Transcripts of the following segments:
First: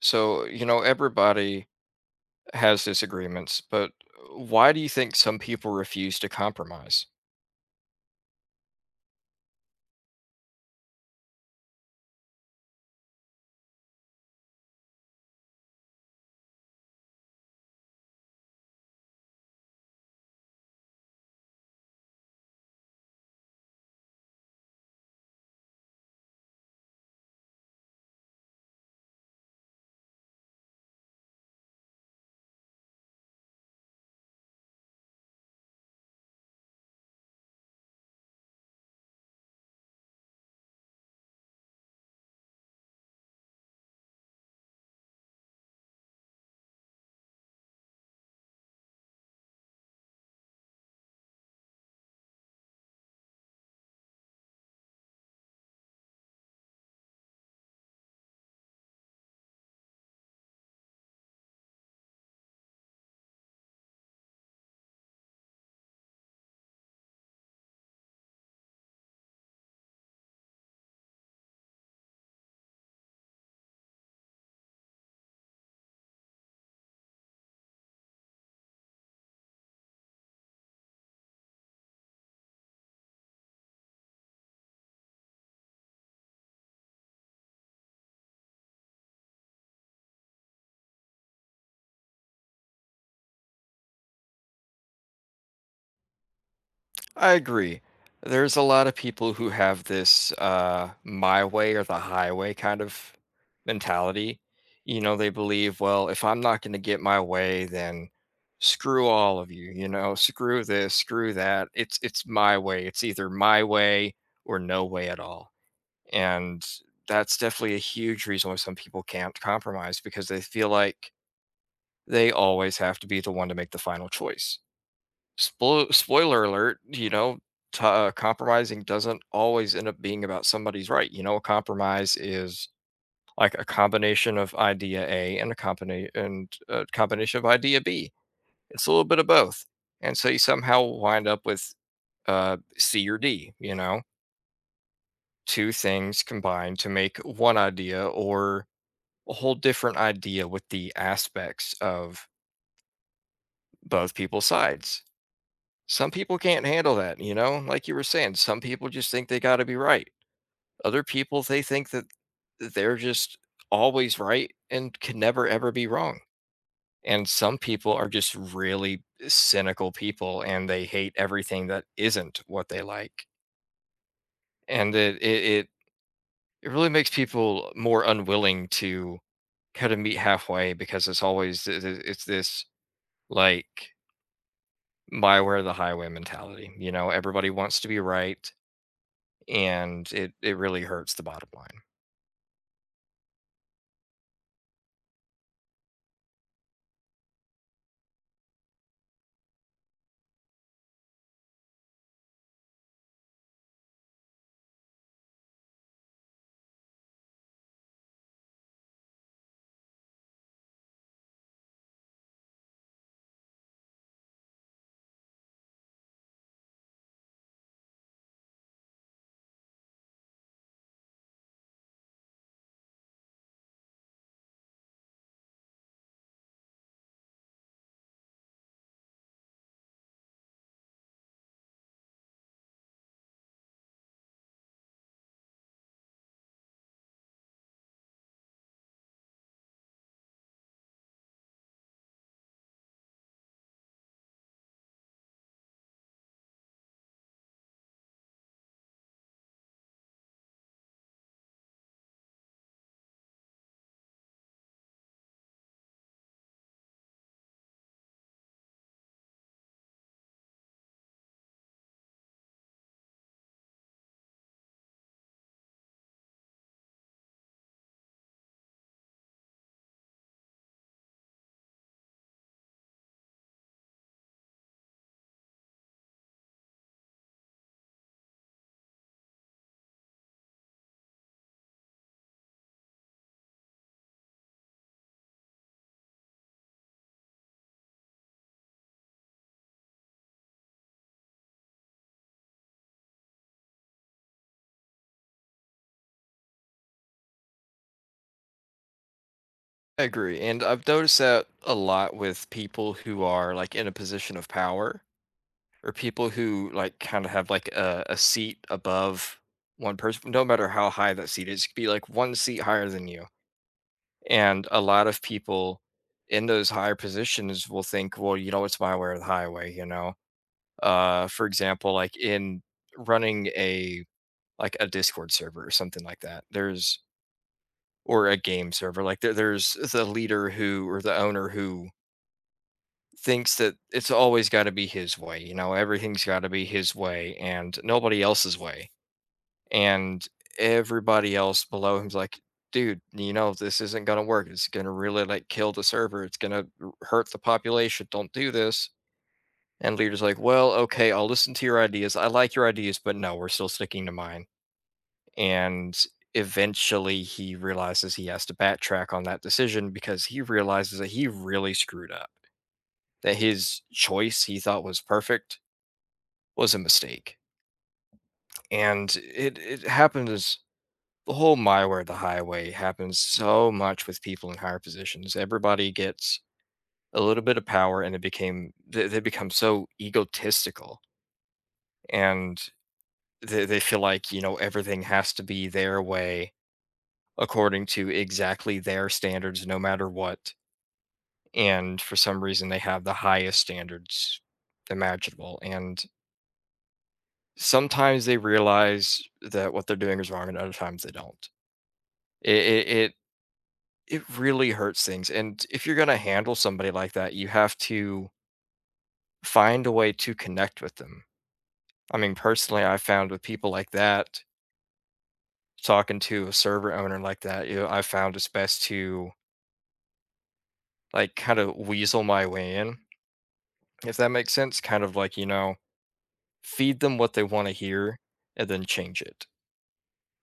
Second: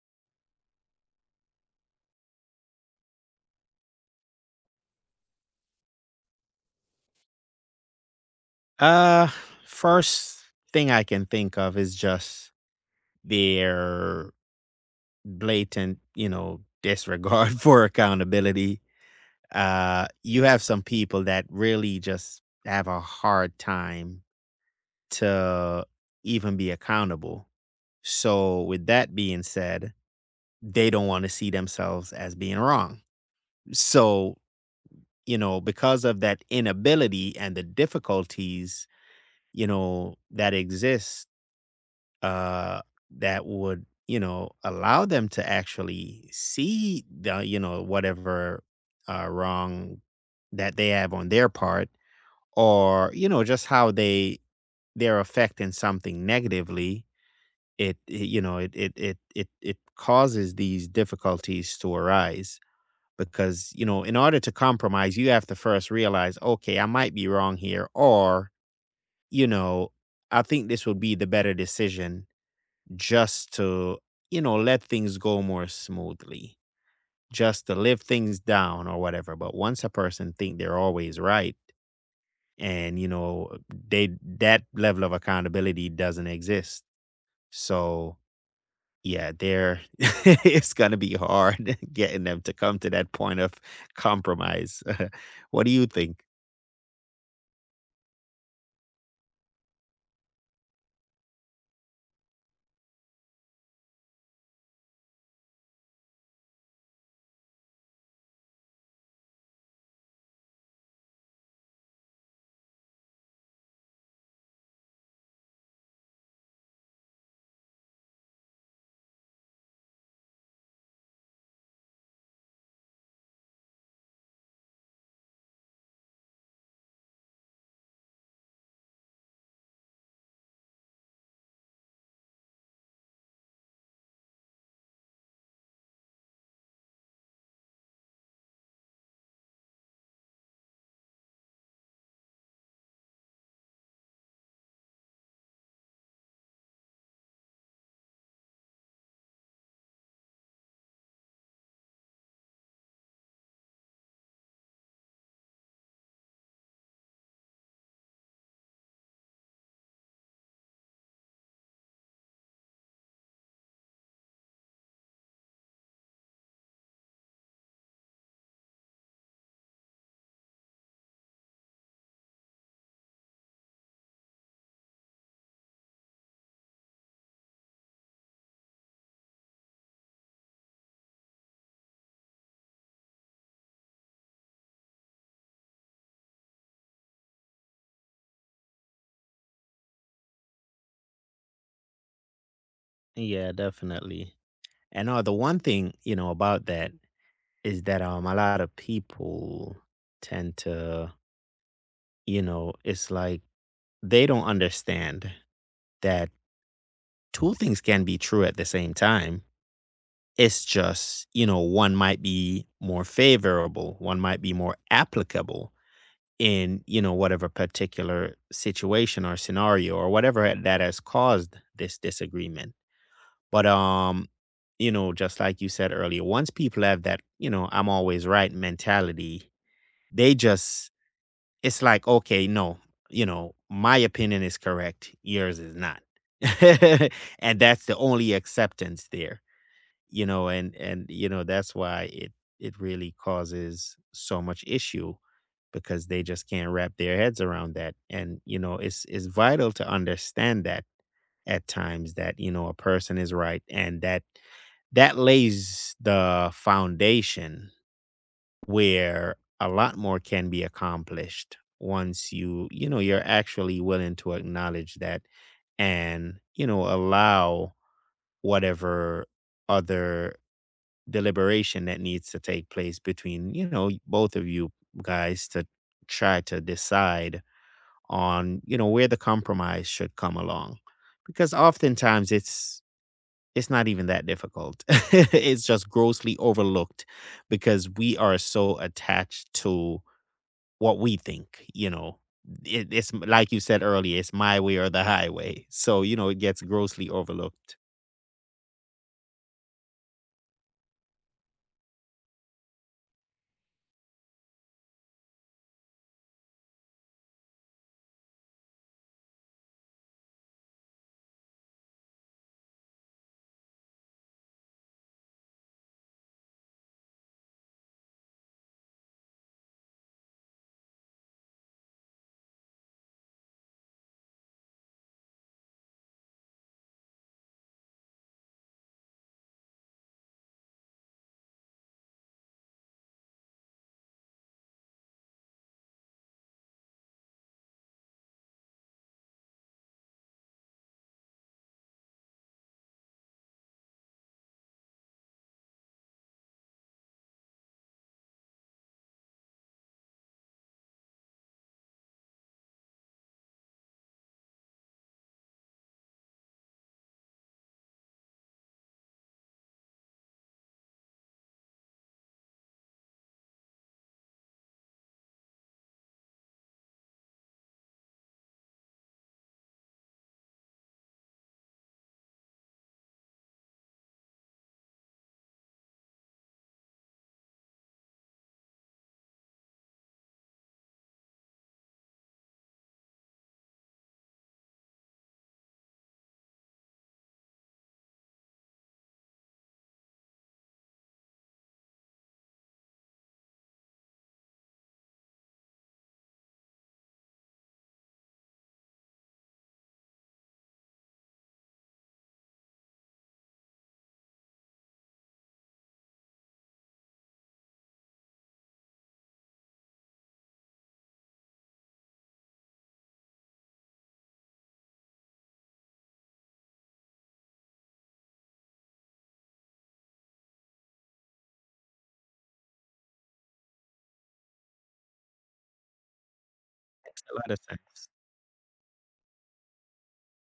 So, you know, everybody has disagreements, but why do you think some people refuse to compromise? Uh, first thing I can think of is just their blatant, disregard for accountability. You have some people that really just have a hard time to even be accountable. So, with that being said, they don't want to see themselves as being wrong. So, because of that inability and the difficulties, that exist uh, that would, allow them to actually see the, whatever wrong that they have on their part, or just how they're affecting something negatively. It you know, it causes these difficulties to arise because in order to compromise, you have to first realize, okay, I might be wrong here, or you know, I think this would be the better decision just to, let things go more smoothly, just to live things down or whatever. But once a person think they're always right and, you know, they that level of accountability doesn't exist. So yeah, there it's gonna be hard getting them to come to that point of compromise. What do you think? I agree. There's a lot of people who have this my way or the highway kind of mentality. You know, they believe, well, if I'm not going to get my way, then screw all of you, you know, screw this, screw that. It's my way. It's either my way or no way at all. And that's definitely a huge reason why some people can't compromise because they feel like they always have to be the one to make the final choice. Spoiler alert, you know, compromising doesn't always end up being about somebody's right. You know, a compromise is like a combination of idea A and a combination of idea B. It's a little bit of both. And so you somehow wind up with C or D, you know, two things combined to make one idea or a whole different idea with the aspects of both people's sides. Some people can't handle that, you know, like you were saying, some people just think they got to be right. Other people, they think that they're just always right and can never ever be wrong. And some people are just really cynical people and they hate everything that isn't what they like. And it really makes people more unwilling to kind of meet halfway because it's always it's this like Bioware the highway mentality. You know, everybody wants to be right, and it really hurts the bottom line. Yeah, definitely. And the one thing about that is that a lot of people tend to. It's like they don't understand that two things can be true at the same time. It's just, one might be more favorable, one might be more applicable in, whatever particular situation or scenario or whatever that has caused this disagreement. But just like you said earlier, once people have that, I'm always right mentality, they just. It's like, okay, no, my opinion is correct, yours is not. And that's the only acceptance there, that's why it really causes so much issue because they just can't wrap their heads around that. And, it's vital to understand that at times that, a person is right and that that lays the foundation where a lot more can be accomplished once you're actually willing to acknowledge that, and allow whatever other deliberation that needs to take place between both of you guys to try to decide on where the compromise should come along, because oftentimes it's not even that difficult. It's just grossly overlooked because we are so attached to what we think, Like you said earlier, it's my way or the highway. So, it gets grossly overlooked. I agree. And I've noticed that a lot with people who are like in a position of power or people who like kind of have like a seat above one person, no matter how high that seat is. It could be like one seat higher than you. And a lot of people in those higher positions will think, well, you know, it's my way or the highway, you know. For example, like in running a like a Discord server or something like that. There's or a game server. Like there's the leader who or the owner who thinks that it's always got to be his way. You know, everything's got to be his way and nobody else's way. And everybody else below him's like, dude, you know, this isn't gonna work. It's gonna really like kill the server. It's gonna hurt the population. Don't do this. And leader's like, well, okay, I'll listen to your ideas. I like your ideas, but no, we're still sticking to mine. And eventually he realizes he has to backtrack on that decision because he realizes that he really screwed up, that his choice he thought was perfect was a mistake. And it happens. The whole my way the highway happens so much with people in higher positions. Everybody gets a little bit of power and it became they become so egotistical. And they feel like you know everything has to be their way according to exactly their standards, no matter what. And for some reason, they have the highest standards imaginable. And sometimes they realize that what they're doing is wrong, and other times they don't. It it it, it really hurts things. And if you're gonna handle somebody like that, you have to find a way to connect with them. I mean, personally, I found with people like that, talking to a server owner like that, you know, I found it's best to like kind of weasel my way in if that makes sense. Kind of like, you know, feed them Makes what a they lot of want to sense. hear and then change it.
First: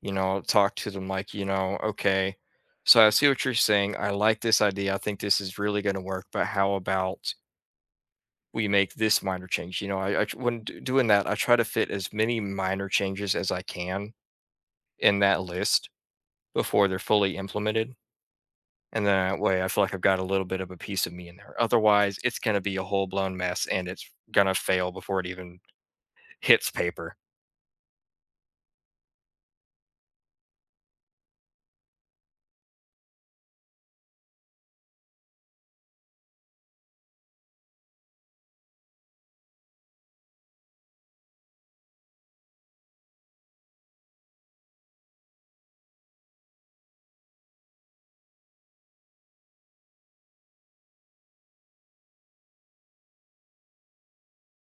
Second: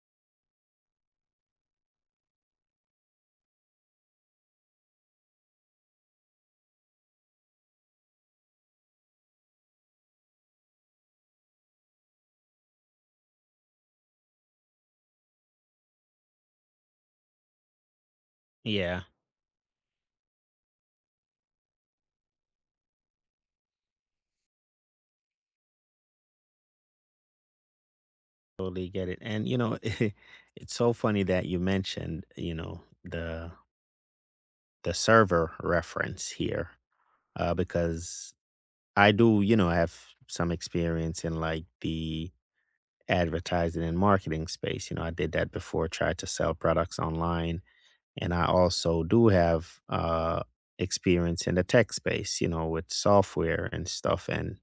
You know, talk to them like, you know, okay, so I see what you're saying. I like this idea. I think this is really going to work, but how about we make this minor change? You know, I tr- when d- doing that, I try to fit as many minor changes as I can in that list before they're fully implemented. Yeah, And then that way, I feel like I've got a little bit of a piece of me in there. Otherwise, it's going to be a whole blown mess and it's going to fail before it even hits paper. totally get it. And, it's so funny that you mentioned, the server reference here, because I do, have some experience in like the advertising and marketing space. I did that before, tried to sell products online. And I also do have experience in the tech space, with software and stuff. And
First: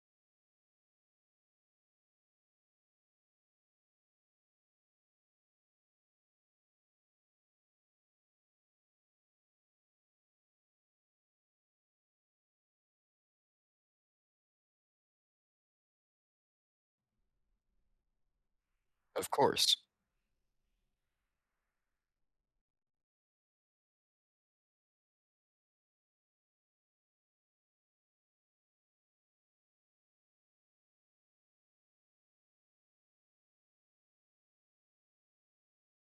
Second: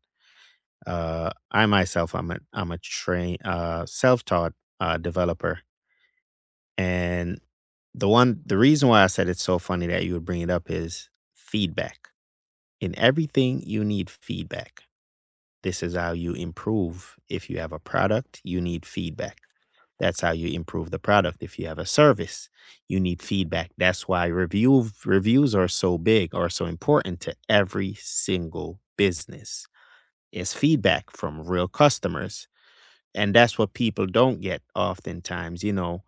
I myself, I'm a train self-taught developer. And the reason why I said it's so funny that you would bring it up is feedback. In everything, you need feedback. This is how you improve. If you have a product, you need Of feedback. course. That's how you improve the product. If you have a service, you need feedback. That's why reviews are so big or so important to every single business. It's feedback from real customers. And that's what people don't get oftentimes.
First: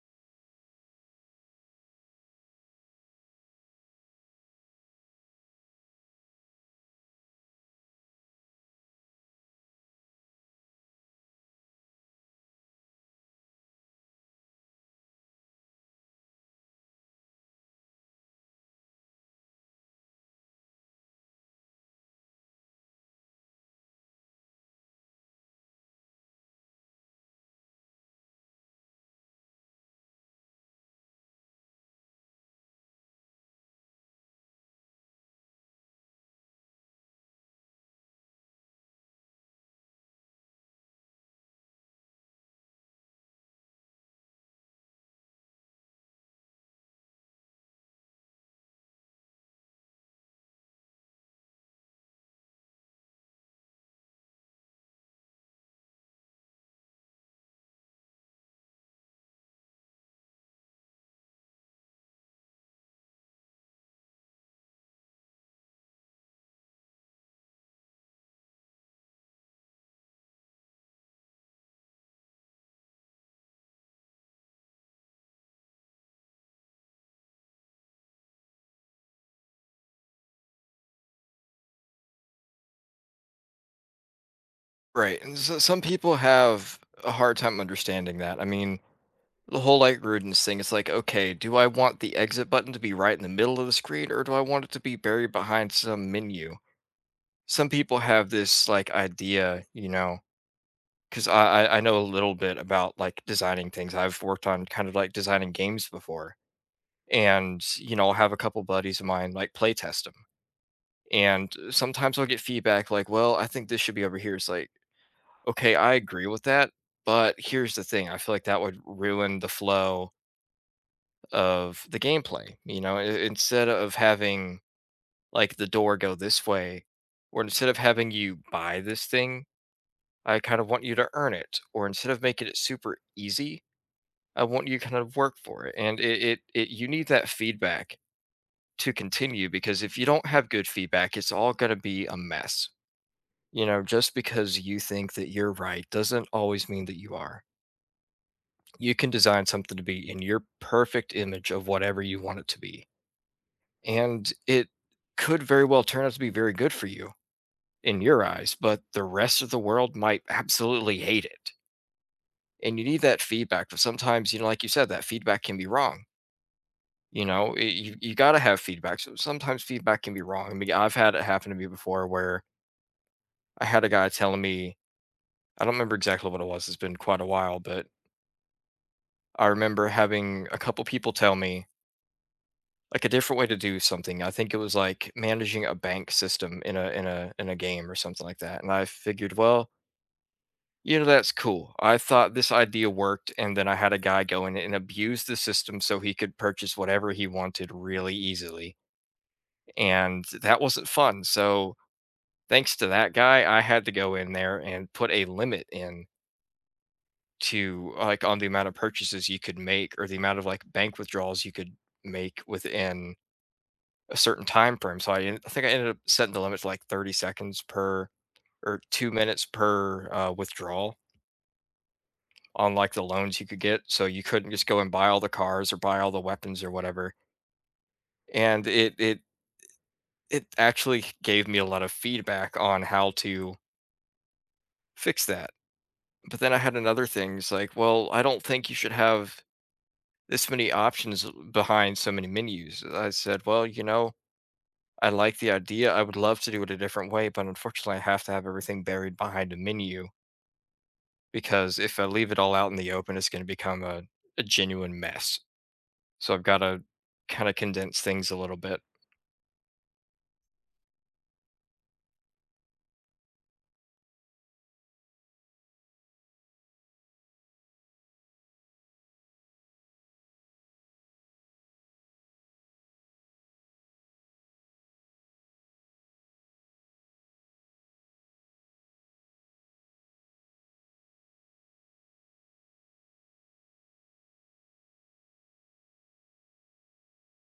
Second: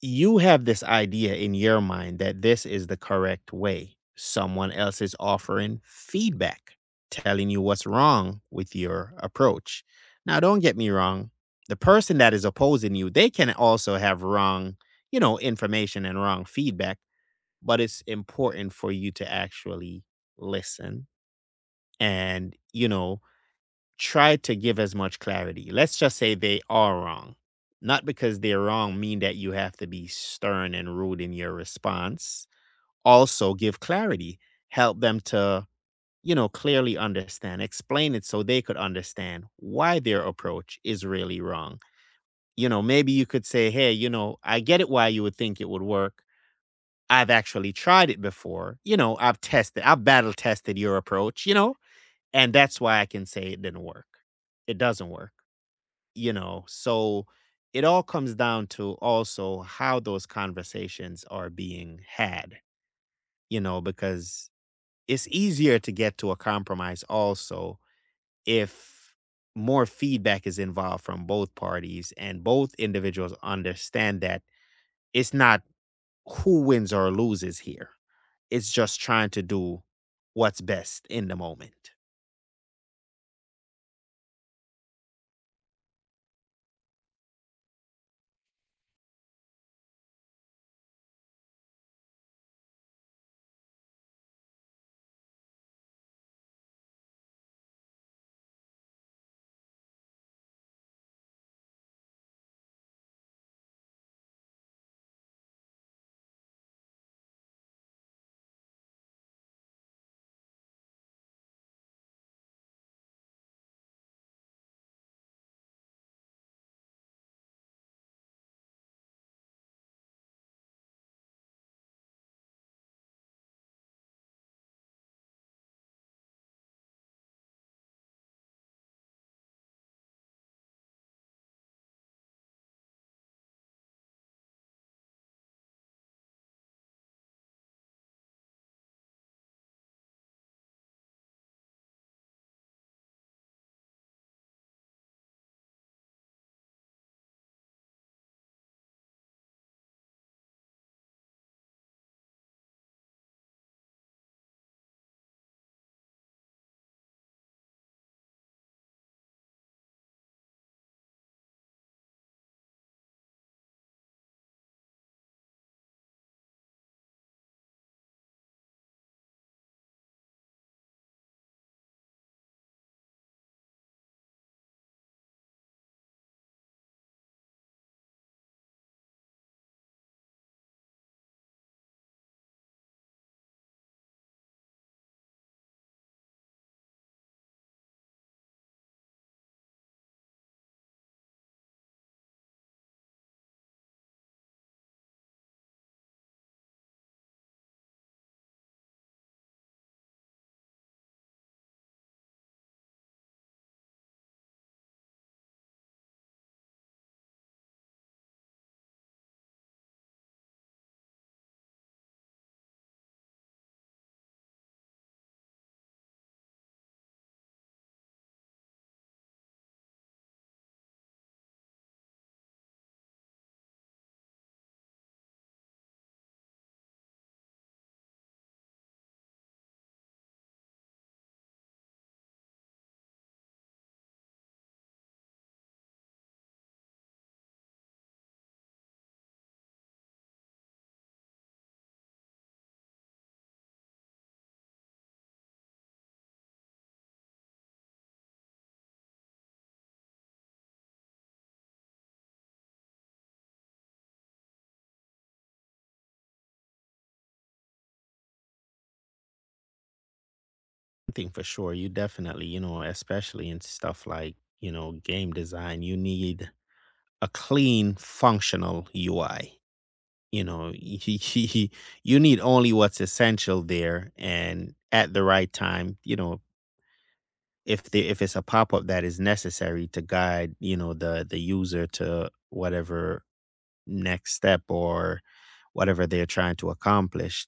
You have this idea in your mind that this is the correct way. Someone else is offering feedback, telling you what's wrong with your approach. Now, don't get me wrong. The person that is opposing you, they can also have wrong, information and wrong feedback, but it's important for you to actually listen and, try to give as much clarity. Let's just say they are wrong. Not because they're wrong mean that you have to be stern and rude in your response. Also give clarity. Help them to, clearly understand. Explain it so they could understand why their approach is really wrong. You know, maybe you could say, "Hey, you know, I get it why you would think it would work. I've actually tried it before. You know, I've tested, I've battle tested your approach, you know, and that's why I can say it didn't work. It doesn't work." So it all comes down to also how those conversations are being had, because it's easier to get to a compromise also if more feedback is involved from both parties, and both individuals understand that it's not who wins or loses here, it's just trying to do what's best in the moment. Right. And so some people have a hard time understanding that. I mean, the whole light rodents thing, it's like, okay, do I want the exit button to be right in the middle of the screen or do I want it to be buried behind some menu? Some people have this like idea, you know, because I know a little bit about like designing things. I've worked on kind of like designing games before. And, you know, I'll have a couple buddies of mine like play test them. And sometimes I'll get feedback like, well, I think this should be over here. It's like, okay, I agree with that, but here's the thing. I feel like that would ruin the flow of the gameplay. You know, instead of having like the door go this way, or instead of having you buy this thing, I kind of want you to earn it. Or instead of making it super easy, I want you to kind of work for it. And it, it, it you need that feedback to continue because if you don't have good feedback, it's all going to be a mess. You know, just because you think that you're right doesn't always mean that you are. You can design something to be in your perfect image of whatever you want it to be. And it could very well turn out to be very good for you in your eyes, but the rest of the world might absolutely hate it. And you need that feedback. But sometimes, you know, like you said, that feedback can be wrong. You know, you got to have feedback. So sometimes feedback can be wrong. I mean, I've had it happen to me before where I had a guy telling me, I don't remember exactly what it was. It's been quite a while, but I remember having a couple people tell me, like a different way to do something. I think it was like managing a bank system in a game or something like that. And I figured, well, you know, that's cool. I thought this idea worked, and then I had a guy go in and abuse the system so he could purchase whatever he wanted really easily. And that wasn't fun. So thanks to that guy, I had to go in there and put a limit in to like on the amount of purchases you could make or the amount of like bank withdrawals you could make within a certain time frame. So I think I ended up setting the limit to like 30 seconds per or 2 minutes per withdrawal on like the loans you could get. So you couldn't just go and buy all the cars or buy all the weapons or whatever. And it actually gave me a lot of feedback on how to fix that. But then I had another thing. It's like, well, I don't think you should have this many options behind so many menus. I said, well, you know, I like the idea. I would love to do it a different way, but unfortunately, I have to have everything buried behind a menu because if I leave it all out in the open, it's going to become a genuine mess. So I've got to kind of condense things a little bit. I think for sure you definitely, especially in stuff like, game design, you need a clean, functional UI. You need only what's essential there and at the right time, if the if it's a pop-up that is necessary to guide, the user to whatever next step or whatever they're trying to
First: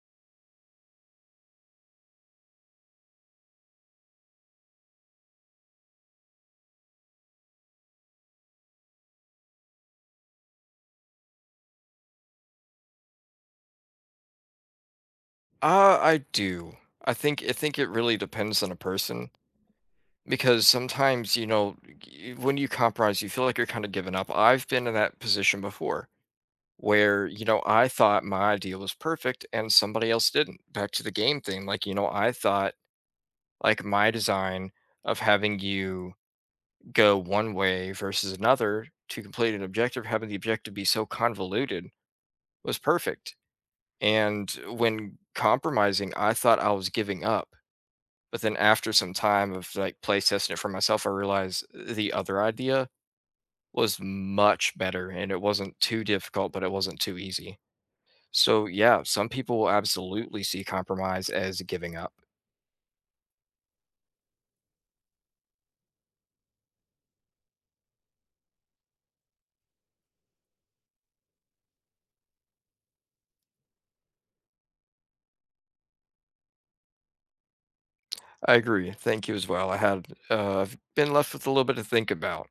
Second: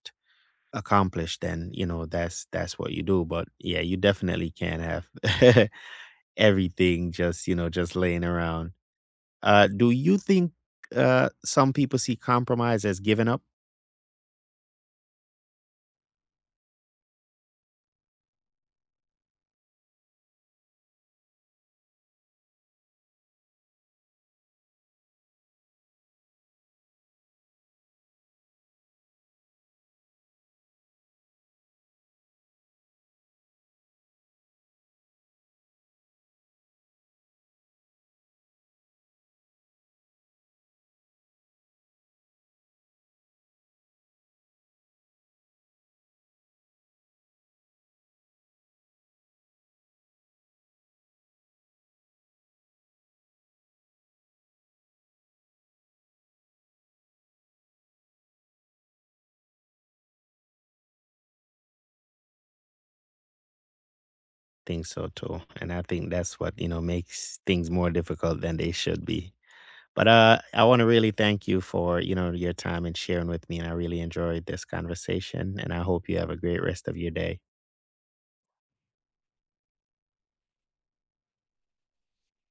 accomplish, then that's what you do. But yeah, you definitely can't have everything just, just laying around. Do you think some people see compromise as giving up? I do. I think it really depends on a person because sometimes, you know, when you compromise, you feel like you're kind of giving up. I've been in that position before where, you know, I thought my idea was perfect and somebody else didn't. Back to the game thing, like, you know, I thought like my design of having you go one way versus another to complete an objective, having the objective be so convoluted was perfect. And when compromising, I thought I was giving up. But then after some time of like play testing it for myself, I realized the other idea was much better and it wasn't too difficult, but it wasn't too easy. So yeah, some people will absolutely see compromise as giving up. Think so too, and I think that's what makes things more difficult than they should be. But I want to really thank you for your time and sharing with me, and I really enjoyed this conversation. And I hope you have a great rest of your day. I agree. Thank you as well. I had I've been left with a little bit to think about.